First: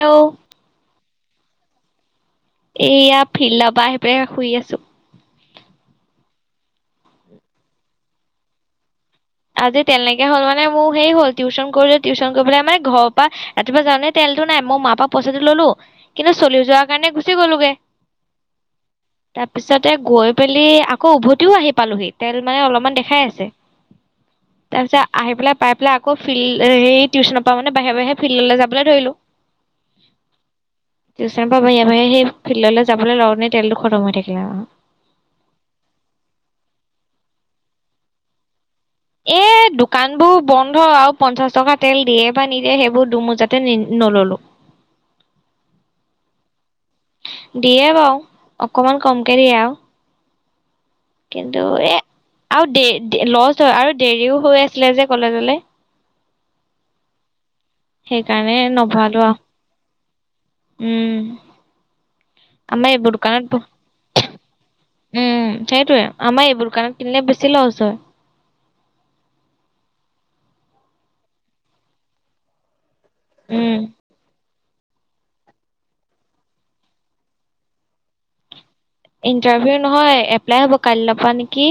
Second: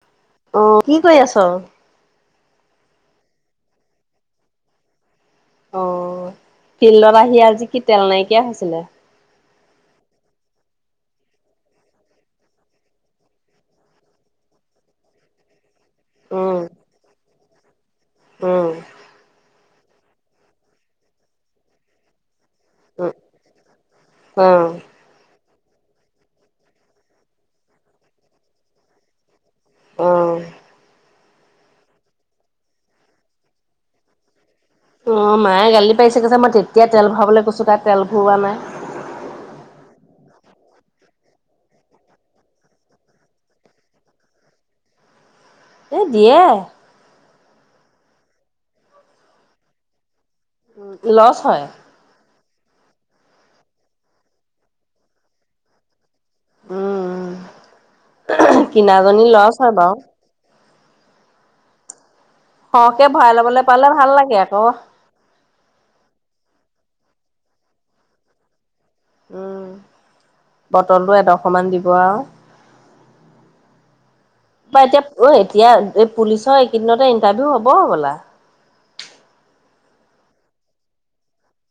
Hello. অ কি কৈ আছ? এইয়া ফিল পা আহি পাই শুই আছো। অ ফিল্ডত আহি আজি কি তেল নাইকিয়া হৈছিলে? আজি তেল নাইকিয়া হ'ল মানে মোৰ সেই হ'ল, টিউশন কৰিলো টিউশন কৰি পেলাই মান ঘৰৰ পৰা, ৰাতিপুৱা যাওঁনে তেলতটো নাই মই মাৰ পৰা পইচাটো ললো কিন্তু উম চলি যোৱাৰ কাৰণে গুচি গ'লো। [unintelligible] উম। পিছতে গৈ পেলি আকৌ উভতিও আহি পালোহি তেল মানে অলপমান উ দেখাই আছে অ তাৰপিছত আহি পেলাই পাই পেলাই আকৌ ফিল্ড এই টিউচনৰ পৰা মানে বাহিৰ বাহিৰে ফিল্ডলে যাবলৈ ধৰিলো অহ। টিউচন পা বহীয়ে বাহীয়ে সেই ফিল্ডলে যাবলে লওঁতেই তেলটো খতম হৈ থাকিলে আও। অ মায়ে গালি পাৰিছে কৈছে, মই তেতিয়া তেল ভৰাবলে কৈছো তাই তেল ভৰৱোৱা নাই। এ দোকানবোৰ বন্ধ। আৰু পঞ্চাশ টকা তেল দিয়ে বা নিদিয়ে সেইবোৰ দুমুযাতে নি নললো। এ দিয়ে। দিয়ে বাও অকমান কমকে দিয়ে আও। লচ হয়। আৰু দে লছ হয় আৰু দেৰিও হৈ আছিলে যে কলেজলে উম। সেইকাৰণে [unintelligible] নভৰালো কিনাজনী আৰু লছ হয় বাও। উম। আমাৰ সহকে এইবোৰ ভৰাই দোকানত লবলে পালে ভাল লাগে আক। উম সেইটোয়ে আমাৰ এইবোৰ দুকানত কিনিলে বেছি লছ হয়। উম বটলটো এডখমানা দিব আও। উম। ত এতিয়া অ এতিয়া এই পুলিচৰ এইকেইদিনতে ইণ্টাৰভিউ হ'ব হবলা? ইণ্টাৰভিউ নহয় এপ্লাই হব কাইল পা নেকি?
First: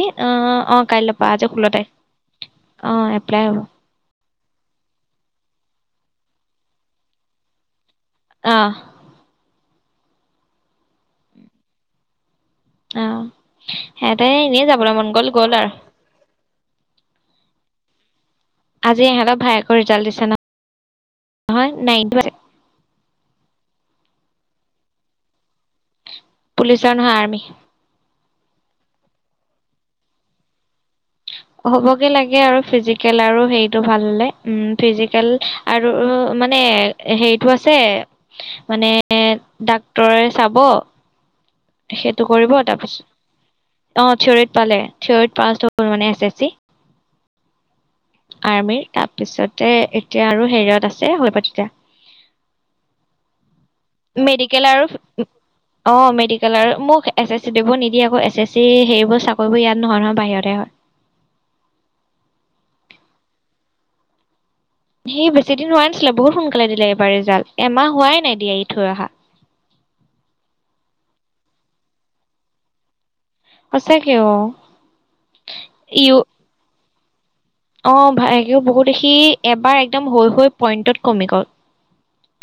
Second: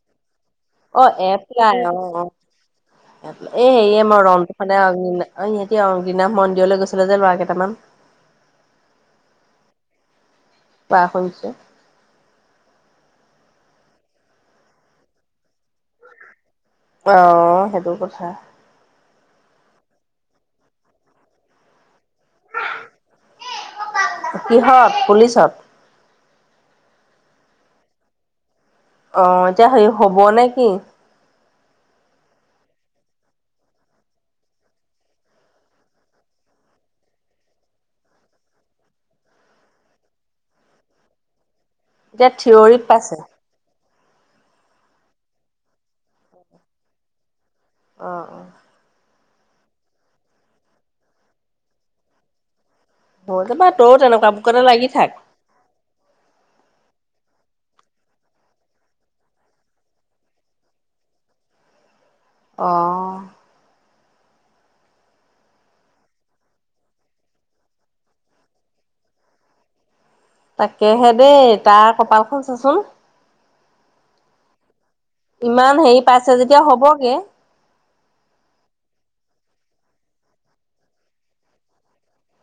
অ অ কাইলৈৰ পৰা আজি ষোল্ল এপলাই তাৰিখ অ অম অ এপ্লাই হ'ব এই হেয়ে মই [unintelligible] এতিয়া অংগিনাথ মন্দিৰলে গৈছিলে যে ল'ৰা কেইটামান আহ। ব হৈছে অ সিহতে এনেই যাবলে মন গ'ল গ'ল আৰু। অ সেইটো কথা। আজি ইহঁতৰ ভায়েকৰ ৰিজাল্ট দিছো নহয়। [unintelligible] নাই [unintelligible] কিহত? পুলিচত? পুলিচৰ নহয় আৰ্মি। অ এতিয়া হে হ'ব নে কি। হ'বগে লাগে আৰু ফিজিকেল আৰু হেটো ভালে ফিজিকেল আৰু মানে হেৰিটো আছে মানে ডাক্তৰে চাব। সেইটো এতিয়া কৰিব থিয়ৰি তাৰপিছত পাইছে। অ থিৰিত পালে থিয়ৰিত পাঁচ। মানে এছ এছ চি। অ' আৰ্মিৰ ত। তাৰ পিছতে এতিয়া আৰু হেৰিয়ত আছে হৈ প তেতিয়া। অ' হৈ যাবা তইও তেনেকুৱা বুকতে মেডিকেল লাগি আৰু থাক। অ মেডিকেল আৰু মোক। এছ এছ চি দিবোৰ নিদিয়ে আকৌ এছ এছ চি হেৰিবোৰ চাকৰিবোৰ ইয়াত নহয়, নহয় বাহিৰতে হয়। অহঁ। সেই বেছি দিন হোৱা নাছিলে বহুত সোনকালে দিলে এইবাৰ ৰিজাল্ট এমাহ হোৱাই নাই দিয়া ই থৈ অহা। তাকেহে দেই তাৰ কপালখন চাচোন। আছোক অ। ইমান হেৰি ইউ পাইছে যেতিয়া হ'ব। গে। অ ভ বহুত দেখি এবাৰ একদম হৈ হৈ পইণ্টত কমি গ'ল।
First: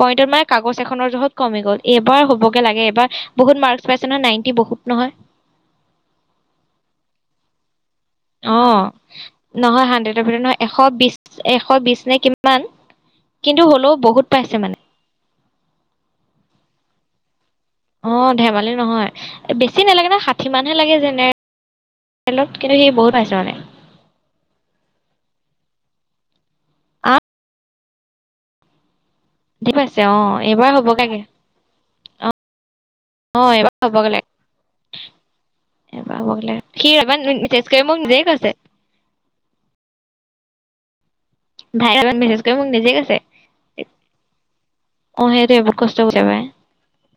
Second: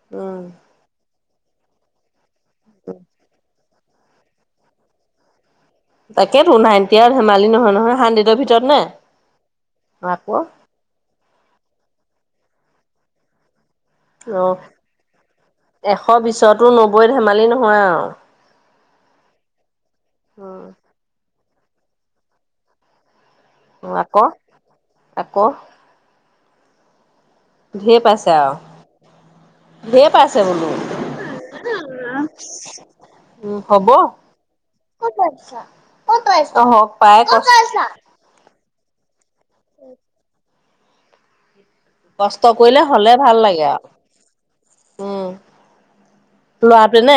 পইণ্টৰ উম, মানে কাগজ এখনৰ যত। কমি গ'ল এইবাৰ হ'ব। লাগে এবাৰ বহুত মাৰ্ক। নাইনটি বহুত নহয়। তাকেতো নাই এতিয়া আৰু ধেমালি নহয় নহয়। হাণ্ড্ৰেডৰ অ ভিতৰত নে? নহয় হাড্ৰেডৰ আকৌ ভিতৰত নহয় এশ বিশ। এশ বিশ নে কিমান কিন্তু হল। বহুত পাইছে অ' মানে। এশ বিশছতো নব্বৈ ধেমালি নহয়। আৰু। অ ধেমালি নহয় বেছি নালাগে ন ষাঠি উম। মানহে লাগে যেনে। লত কিন্তু সি বহুত পাইছে মানে। উ আকৌ আকৌ। ধিৰ পাইছে আও। স দি পাইছে অ এইবাৰ হ'বলাগে অ আহ এইবাৰ হব লাগে এইবাৰ হব লাগে অ সি হওক পাই তেজ কৰি কষ্ট মোক নিজেই কৈছে। ভাই এবাৰ মেছেজ কষ্ট কৰি মোক কৰিলে নিজেই হলে কৈছে ভাল লাগে আৰু অ সেইটোৱে বহুত কষ্ট কৰিছে পাই উম লৰাটোৱে নে।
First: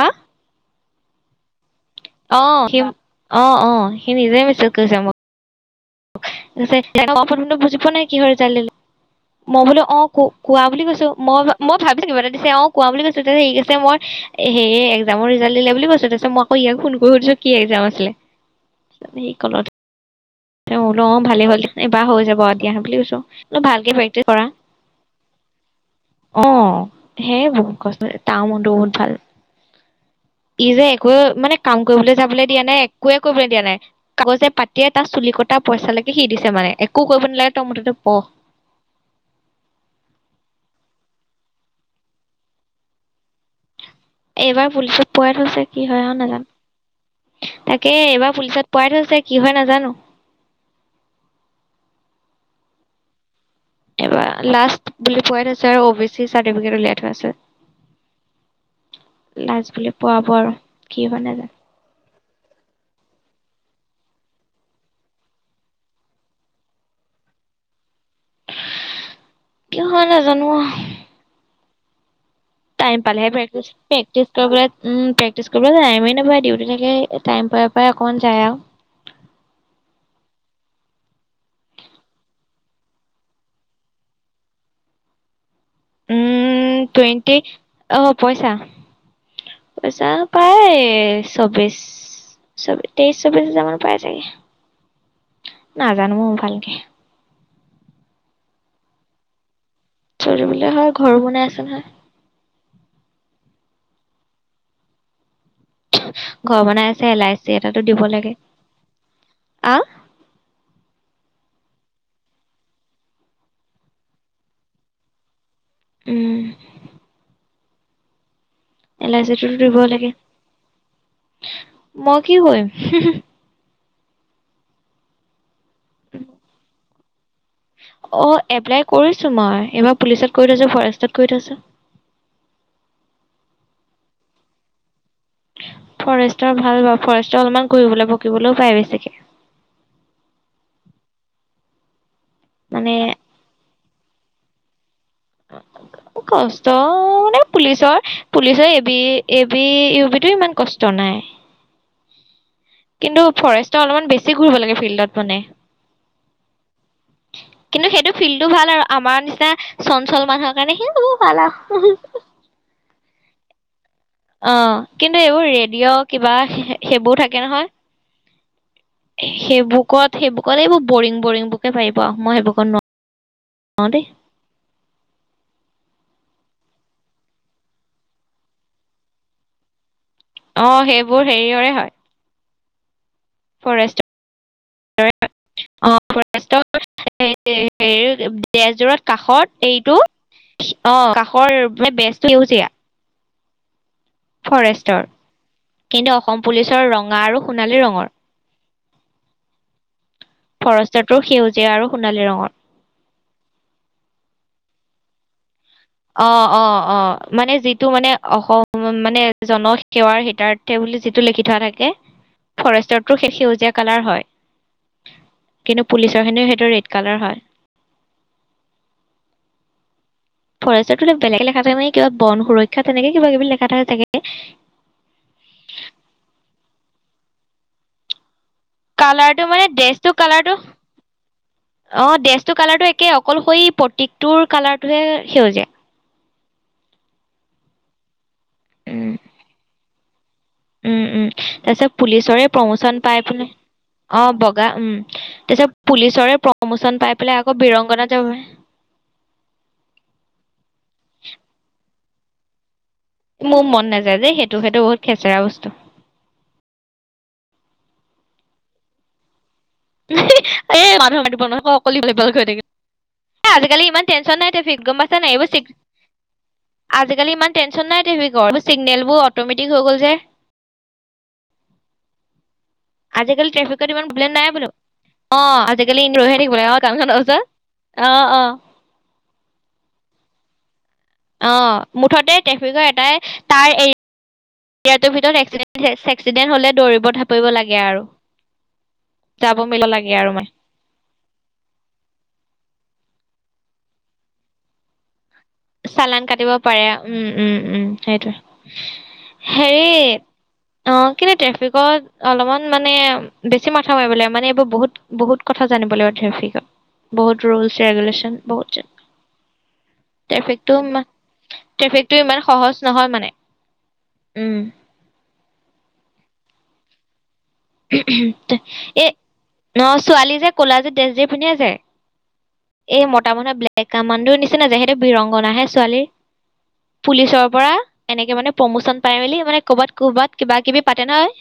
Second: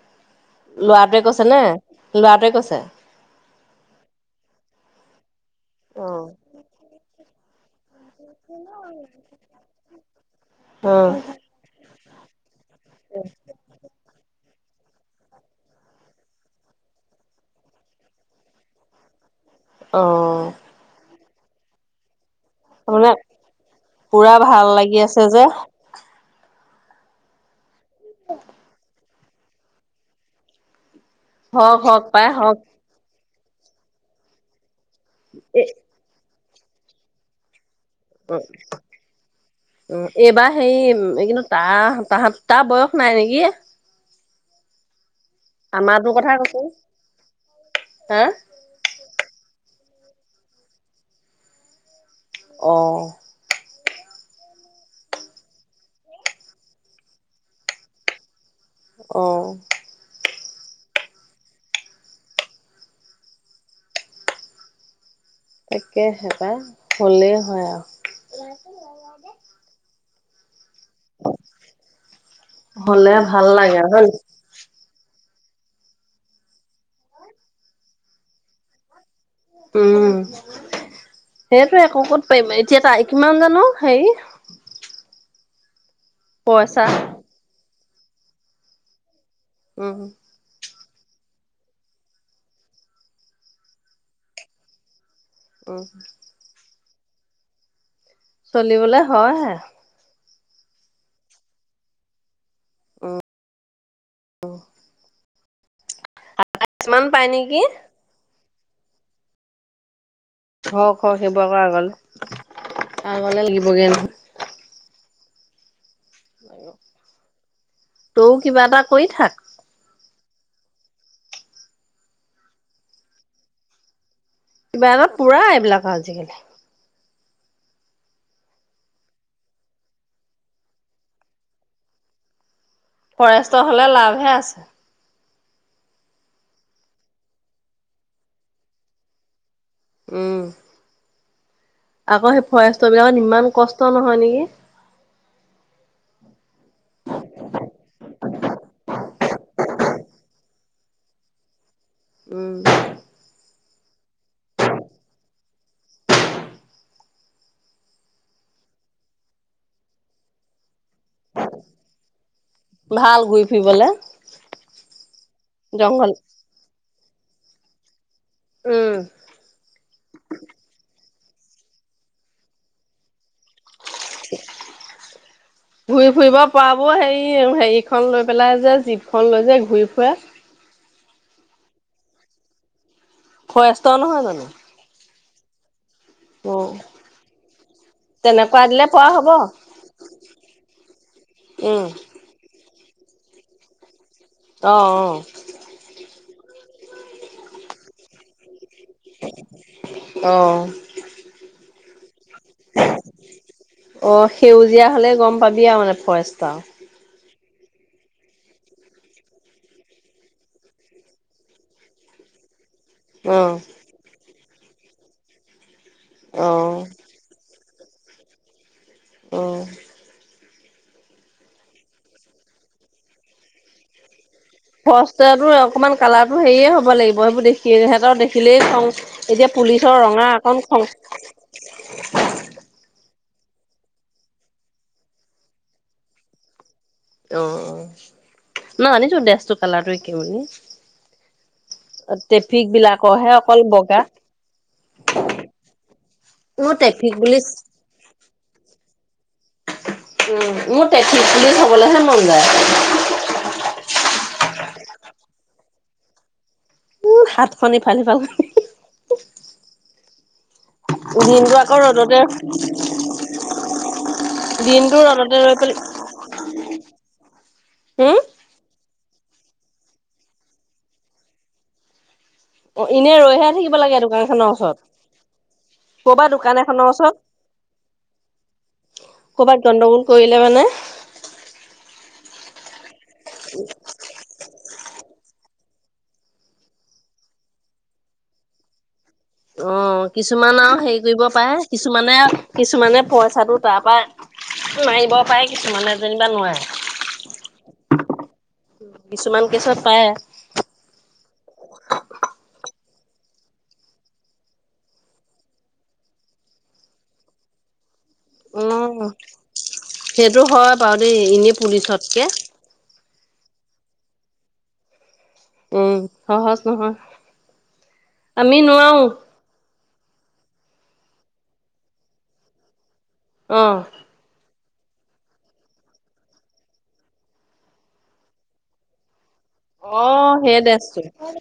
আ লৰাটোৱে কৈছে নে। ল'ৰাটোৱে অহ সি কৈছে অ অ সি নিজে মিছে কৰিছে মোক। অ [unintelligible] বুজ পোৱা নাই। কি হ'ল যানে নে মই বোলো অ ক কোৱা বুলি অ কৈছো মই মই ভাবো দিছে কিবা এটা দিছে আও কোৱা বুলি কৈছো তাছত সি কৈছে মই সেয়ে একজামৰ ৰিজাল্ট দিলে বুলি কৈছ তাৰপিছ মই আকৌ ইয়াক ফোন কৰি সুধিছো কি একজাম আছিলে তাপিছত সি কলত হে অঁ তেওঁ লম ভালেই হ'ল এবাৰ হৈ যাব আ দিয়া বুলি তাৰমানে কৈছো আও ভালকে প্ৰেক্টিচ পুৰা কৰা ভাল লাগি আছে যে অ সেই বহুত কষ্ট তাৰ মনটো বহুত ভাল ই যে এক মানে কাম হওক হওক কৰিবলৈ পাই যাবলৈ হওক দিয়া নাই একো এক কৰিবলৈ দিয়া নাই কাগজে পাতিয়ে টা চুলি কটা এ পইচা লেকে সি দিছে মানে একো কৰিব নালাগে তই মুঠতে পঢ় উ উ এইবাৰ সেই কিন্তু তাহ তাহত তাৰ বয়স নাই নেকি এইবাৰ পুলিচ পোৱাই থৈছে কি হয় আমাৰতো আৰু কথা কৈছো নাজানো তাকে হা এইবাৰ পুলিচত পোৱাই থৈছে কি হয় নাজানো অ এইবাৰ লাষ্ট বুলি পোৱাই থৈছে আৰু অ বি চি চাৰ্টিফিকেট উলিয়াই থোৱা আছে অ লাচ বুলি পোৱাব আৰু কি মানে না তাকে সে পাই হলেই হয় আৰু [unintelligible] জানোৱা টাইম হ'লে পালে ভাল প্ৰেক্টিচ লাগে হয় নি? প্ৰেক্টিচ কৰিবলে উ পেক টিছ কৰিবলে টাইমে নাপাই ডিউটি থাকে টাইম পাই পাই অকমান যায় আও উম সেইটো একো ক'ত পাৰিম এতিয়া তাই কিমান জানো হেৰি উম পইচা। টুৱেণ্টি অহ পইচা উম, পইচা পায় তেইশ চৌ্বশ চ তেইছ চৌ্বছ হাজাৰ মান পায় ছাগে উম। নাজানো ভালকে চলিবলে হয় হে চলিবলে হয় ঘৰো বনাই আছে নহয় আহ আহ ঘৰ বনাই আছে পাই এল আই চি নেকি? এটা টো দিব লাগে আহ হক হক সেইবোৰ কৰা আ গল আগলে লাগিবগৈ ন উম [unintelligible] ত কিবা এটা কৰি এল আই থাক চিটো দিব লাগে মই কি হয়ম কিবা এক পুৰা এইবিলাক আজিকালি অ এপ্লাই কৰিছো মই এইবাৰ পুলিচত ক থৈছো ফৰেষ্টত কৰি থৈছো ফৰেষ্ট হলে লাভহে আছে ফৰেষ্টৰ ভাল বা ফৰেষ্টৰ অলপমান কৰিবলৈ বকিবলৈও পায় বেছিকে উম আকৌ সেই ফৰেষ্ট মানে বিলাকত ইমান কষ্ট নহয় নেকি কষ্ট মানে পুলিচৰ পুলিচৰ এবি ইবি ইমান কষ্ট নাই উম কিন্তু ফৰেষ্ট অলপমান বেছি ঘূৰিব লাগে ফিল্ডত মানে কিন্তু সেইটো ফিল্ডটো ভাল আৰু আমাৰ নিচিনা চঞ্চল মানুহৰ কাৰণে সেই ভাল সেই বো ভাল আ ভাল ঘুৰি ফুৰিবলে অ কিন্তু এইবোৰ ৰেডিঅ' জংঘল কিবা সেইবোৰ থাকে থাকে উম। নহয় সেইবুকত সেইবুকত এইবোৰ বৰিং বৰিং বুকে পাৰিব মই সেইবুকত নোৱাৰোঁ ঘূৰি ফুৰিব ফোৱাব হেৰি হেৰিখন লৈ পেলাই যে জীপখন লৈ যে ঘূৰি ফুৰে অ সেইবোৰ হেৰিয়ৰে হয় ফৰেষ্টৰ ফৰেষ্টৰে নহয় জানো অ' [unintelligible] কাষৰ তেনেকুৱা দিলে পৰা হ'ব মানে বেজটো উম এউজীয়া ফৰেষ্টৰ অ' কিন্তু অসম পুলিচ চ ৰ ৰঙা আৰু সোণালী ৰঙৰ অ' অ' ফৰেষ্টৰ সেউজীয়া আৰু সোনালি ৰঙৰ অ সেউজীয়া হলে গম পাবি আৰু মানে অ ফৰেষ্টৰ অ অ মানে যিটো মানে অসম মানে জনসেৱাৰ হিতাৰ্থে বুলি যিটো লিখি থোৱা থাকে ফৰেষ্টটো শেষ অ' সেউজীয়া কালাৰ হয় কিন্তু পুলিচৰ খিনিও সেইটো অ' ৰেড কালাৰ হয় অঁ ফৰেষ্টটো বেলেগ লেখা থাকে মানে কিবা বন সুৰক্ষা তেনেকে কিবা কিবি লেখা থাকে ফষ্টা অকনমান কালাৰতো হেয়ে হ'ব লাগিব সেইবোৰ দেখি সিহঁতৰ দে খিলেই খওঁ কালাৰটো এতিয়া মানে পুলিচৰ ড্ৰেছটো ৰঙা কালাৰটো অকণ খওঁ কে অকল সেই প্ৰতীকটোৰ কালাৰটোহে সেউজীয়া অ অ ন উম আনিছো ড্ৰেছটো কালাৰটো কিনি উম উম তাৰ পিছত পুলিচৰে প্ৰমোচন পাই বিলাকৰহে পেলাই অকল বগা অ বগা উম তাৰ পিছত পুলিচৰে মই প্ৰমোচন ট্ৰেফিক পাই পেলাই আকৌ বুলি বিৰংগনাত যাব উ মোৰ ট্ৰেফিক পুলিচ হবলৈহে মন যায়। ত সেইটো বহুত খেচেৰা বস্তু উম, হাতখন ইফাল সিফাল [unintelligible] এ মানুহ দিনটো আকৌ থাক ৰ'দতে আজিকালি ইমান টেনচন নাই গম দিনটো পাইছা নাই ৰ'দতে ৰৈ এইবোৰ পেলাই আজিকালি ইমান টেনচন হম, নাই নেলবোৰ অটমেটিক হৈ গ'ল যে অ এনে ৰৈহে থাকিব লাগে দোকান খনৰ ওচৰত আহ আজিকালি কৰ'বাত ৰৈহে দোকান থাকিব লাগে অ এখনৰ কানখন ওচৰত জা আহ আহ ইলে মান অ মুঠতে ট্ৰেফিকৰ এটাই তাৰ এই এয়টোৰ ভিতৰত এক্সিডেণ্ট হ'লে দৌৰিব থাপিব লাগে আৰু যাব অ মেলিব লাগে মানে কিছুমান আৰু হেৰি কৰিব পাৰে কিছুমানে কিছুমানে পইচাটো তাৰ পৰা মাৰিব পাৰে কিছুমানে চালান যেনিবা কাটিব নোৱাৰে। পাৰে উম উম উম সেইটো কিছুমান কেছত হেৰি পায় অ কিন্তু ট্ৰেফিকত অলপমান মানে বেছি মাথা মাৰিব লাগিব মানে এইবোৰ বহুত বহুত কথা জানিব লাগিব ট্ৰেফিকৰ বহুত ৰুলে ৰেগুৰেচন বহুতজন এইটো হয় বাৰু দেই এনেই পুলিচতকে সহজ নহয় মানে উম উম সহজ নহয় আমি নোৱাৰো এ ন ছোৱালী যে কুলা যে ড্ৰেছযোৰ পিন্ধে যে এই মতা মানে ব্লে অ'। কামাণ্ডো নিচি নি না যহেতু বিৰংগনাহে ছোৱালীৰ পুলিচৰ পৰা এনেকে মানে প্ৰমোচন পাই মেলি মানে ক'বাত ক'বাত অ', কিবা সেই কিবি ড্ৰেছটো পাতে নহয়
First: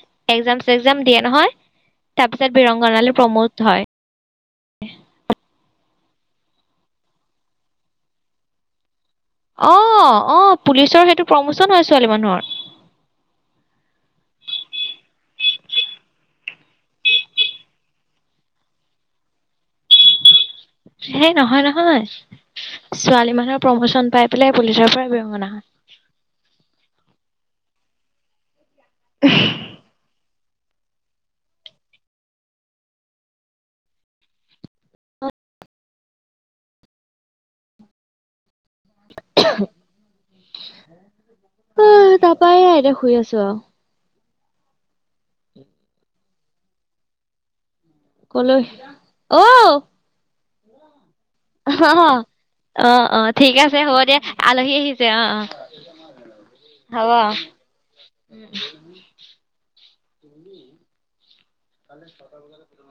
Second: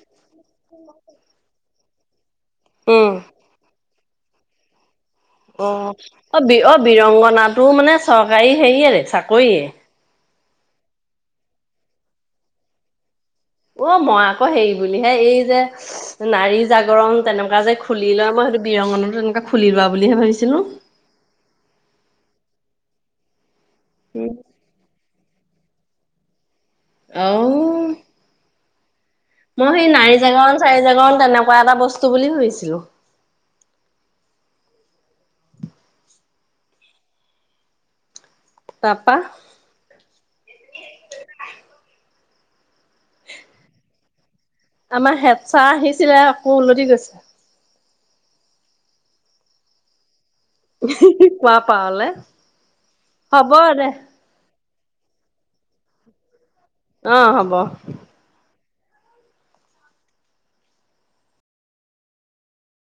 দিয়ে নহয় তাৰপিছত উম, বৰংগনালে প্ৰমোদ হয় [unintelligible] অ'। অ' বি-অ-বীৰংগনাটোও মানে চৰকাৰী হেৰি আৰে, চাকৰি অ' অ'। পুলিচৰ সেইটো প্ৰমোচন হয়, ছোৱালী মানুহৰ অ' মই আকৌ হেৰি বুলিহে, এই যে, নাৰী জাগৰণ তেনেকুৱা যে খুলি লয়, মই সেইটো বীৰংগনাটো তেনেকুৱা খুলি লোৱা বুলিহে ভাবিছিলো। সেই নহয় নহয়। ছোৱালী মানুহৰ প্ৰমোচন পাই উম। পেলাই পুলিচৰ পৰা গনা হয় অ'। মই সেই নাৰী জাগৰণ, চাৰি জাগৰণ তেনেকুৱা এটা বস্তু বুলি ভাবিছিলোঁ। অ'। তাৰপা অ' তা পায় এতিয়া শুই আছো আৰু। আমাৰ হেদচাৰ আহিছিলে, আকৌ উলটি গৈছে। কলৈ। অউ [unintelligible] পাৰলে অ', অ' অ' হ'ব ঠিক আছে দে হ'ব দিয়া। আলহী আহি ছে অ' অ'। হ'ব অ'। উ উ। [unintelligible]